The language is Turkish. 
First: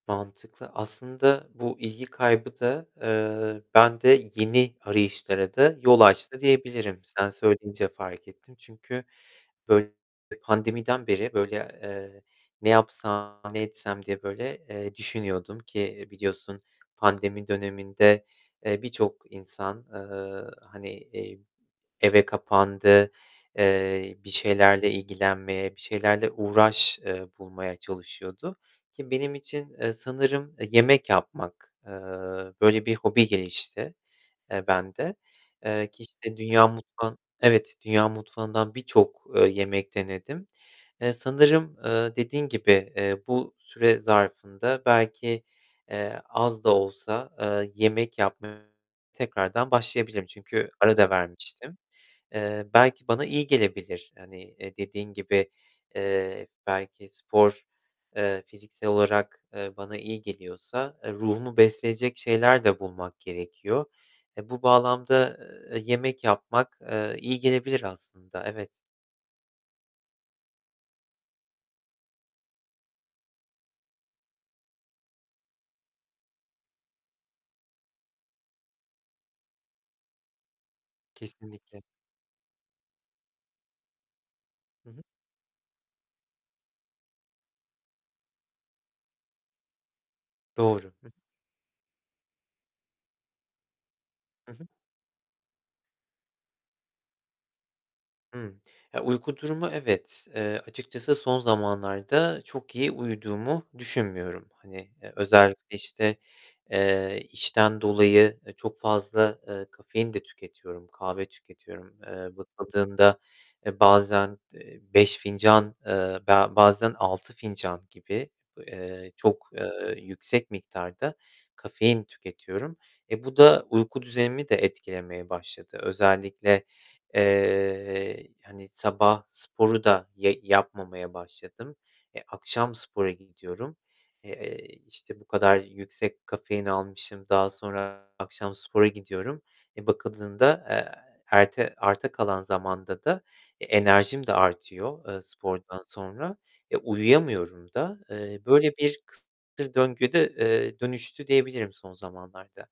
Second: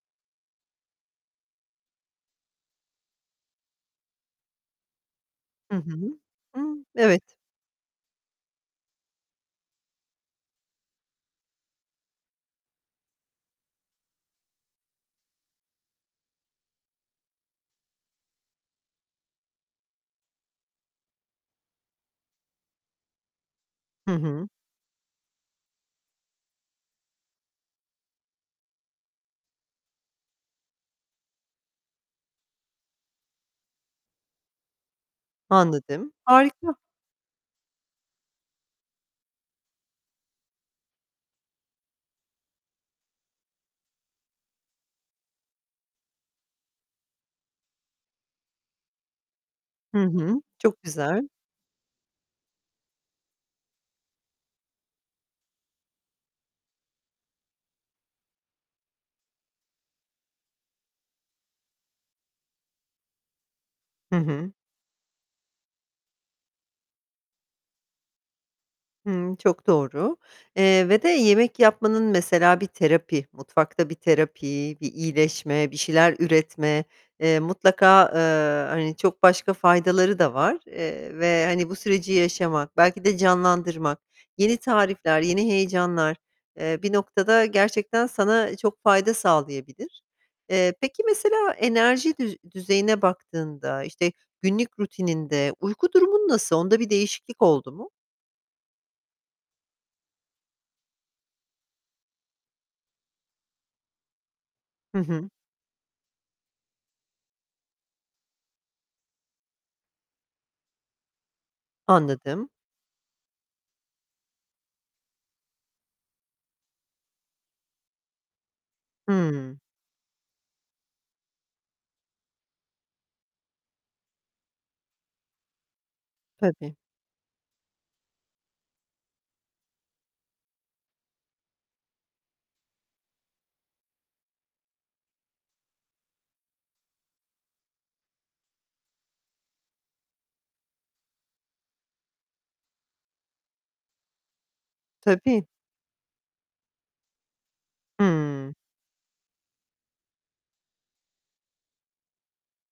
Mantıklı. Aslında bu ilgi kaybı da, eee, bende yeni arayışlara da Hı hı, yol açtı hı, diyebilirim. Sen evet. söyleyince fark ettim, çünkü, böyle, pandemiden beri, böyle, eee, ne yapsam, ne etsem diye böyle, eee, düşünüyordum ki biliyorsun pandemi döneminde, eee, birçok insan, eee, hani, eee, eve kapandı. Hı Eee, bir hı. şeylerle ilgilenmeye, bir şeylerle uğraş, eee, bulmaya çalışıyordu, ki benim için, eee, sanırım, eee, yemek yapmak, eee, böyle bir hobi gelişti, eee, bende. Eee, ki Anladım. işte dünya Harika. mutfağın evet, dünya mutfağından birçok, eee, yemek denedim. Eee, sanırım, eee, dediğin gibi, eee, bu süre zarfında belki, eee, az da olsa, eee, yemek yapmaya tekrardan Hı başlayabilirim, hı. çünkü Çok ara da güzel. vermiştim. Eee, belki bana iyi gelebilir. Hani, eee, dediğin gibi, eee, belki spor, eee, fiziksel olarak, eee, bana iyi geliyorsa, eee, ruhumu besleyecek şeyler de bulmak gerekiyor. Hı Eee, hı. bu bağlamda, eee, yemek yapmak, eee, iyi gelebilir aslında, evet. Hımm, çok doğru. Eee, ve de yemek yapmanın mesela bir terapi, mutfakta bir terapi, bir iyileşme, bir şeyler üretme, eee, mutlaka, eee, hani çok başka faydaları da var. Eee, ve hani, bu Kesinlikle. süreci yaşamak, belki de canlandırmak, yeni Hı hı. tarifler, yeni heyecanlar, eee, bir noktada gerçekten sana çok fayda sağlayabilir. Eee, Doğru, peki Hı mesela enerji düz düzeyine baktığında, işte Hı hı. günlük rutininde uyku durumun nasıl? Onda bir değişiklik oldu mu? Hı. Ya, uyku durumu evet, eee, açıkçası son zamanlarda çok iyi uyuduğumu düşünmüyorum. Hani, Hı eee, hı. özellikle, işte, eee, işten dolayı, eee, çok fazla, eee, kafein de tüketiyorum, kahve tüketiyorum. Eee, Anladım. bakıldığında e, bazen, eee, 5 fincan, eee, be bazen 6 fincan gibi, eee, çok, Hı. eee, yüksek miktarda kafein tüketiyorum. E, bu da uyku düzenimi de etkilemeye başladı. Özellikle, Tabii. eee, hani sabah sporu da ye yapmamaya başladım. E, akşam spora gidiyorum. Eee, işte bu kadar yüksek kafein almışım. Daha sonra akşam spora gidiyorum. E, bakıldığında, eee, erte arta kalan zamanda da e, enerjim de artıyor, eee, Tabii. spordan sonra, e, uyuyamıyorum da. Eee, Hımm. böyle bir kısır döngü, eee, dönüştü diyebilirim son zamanlarda.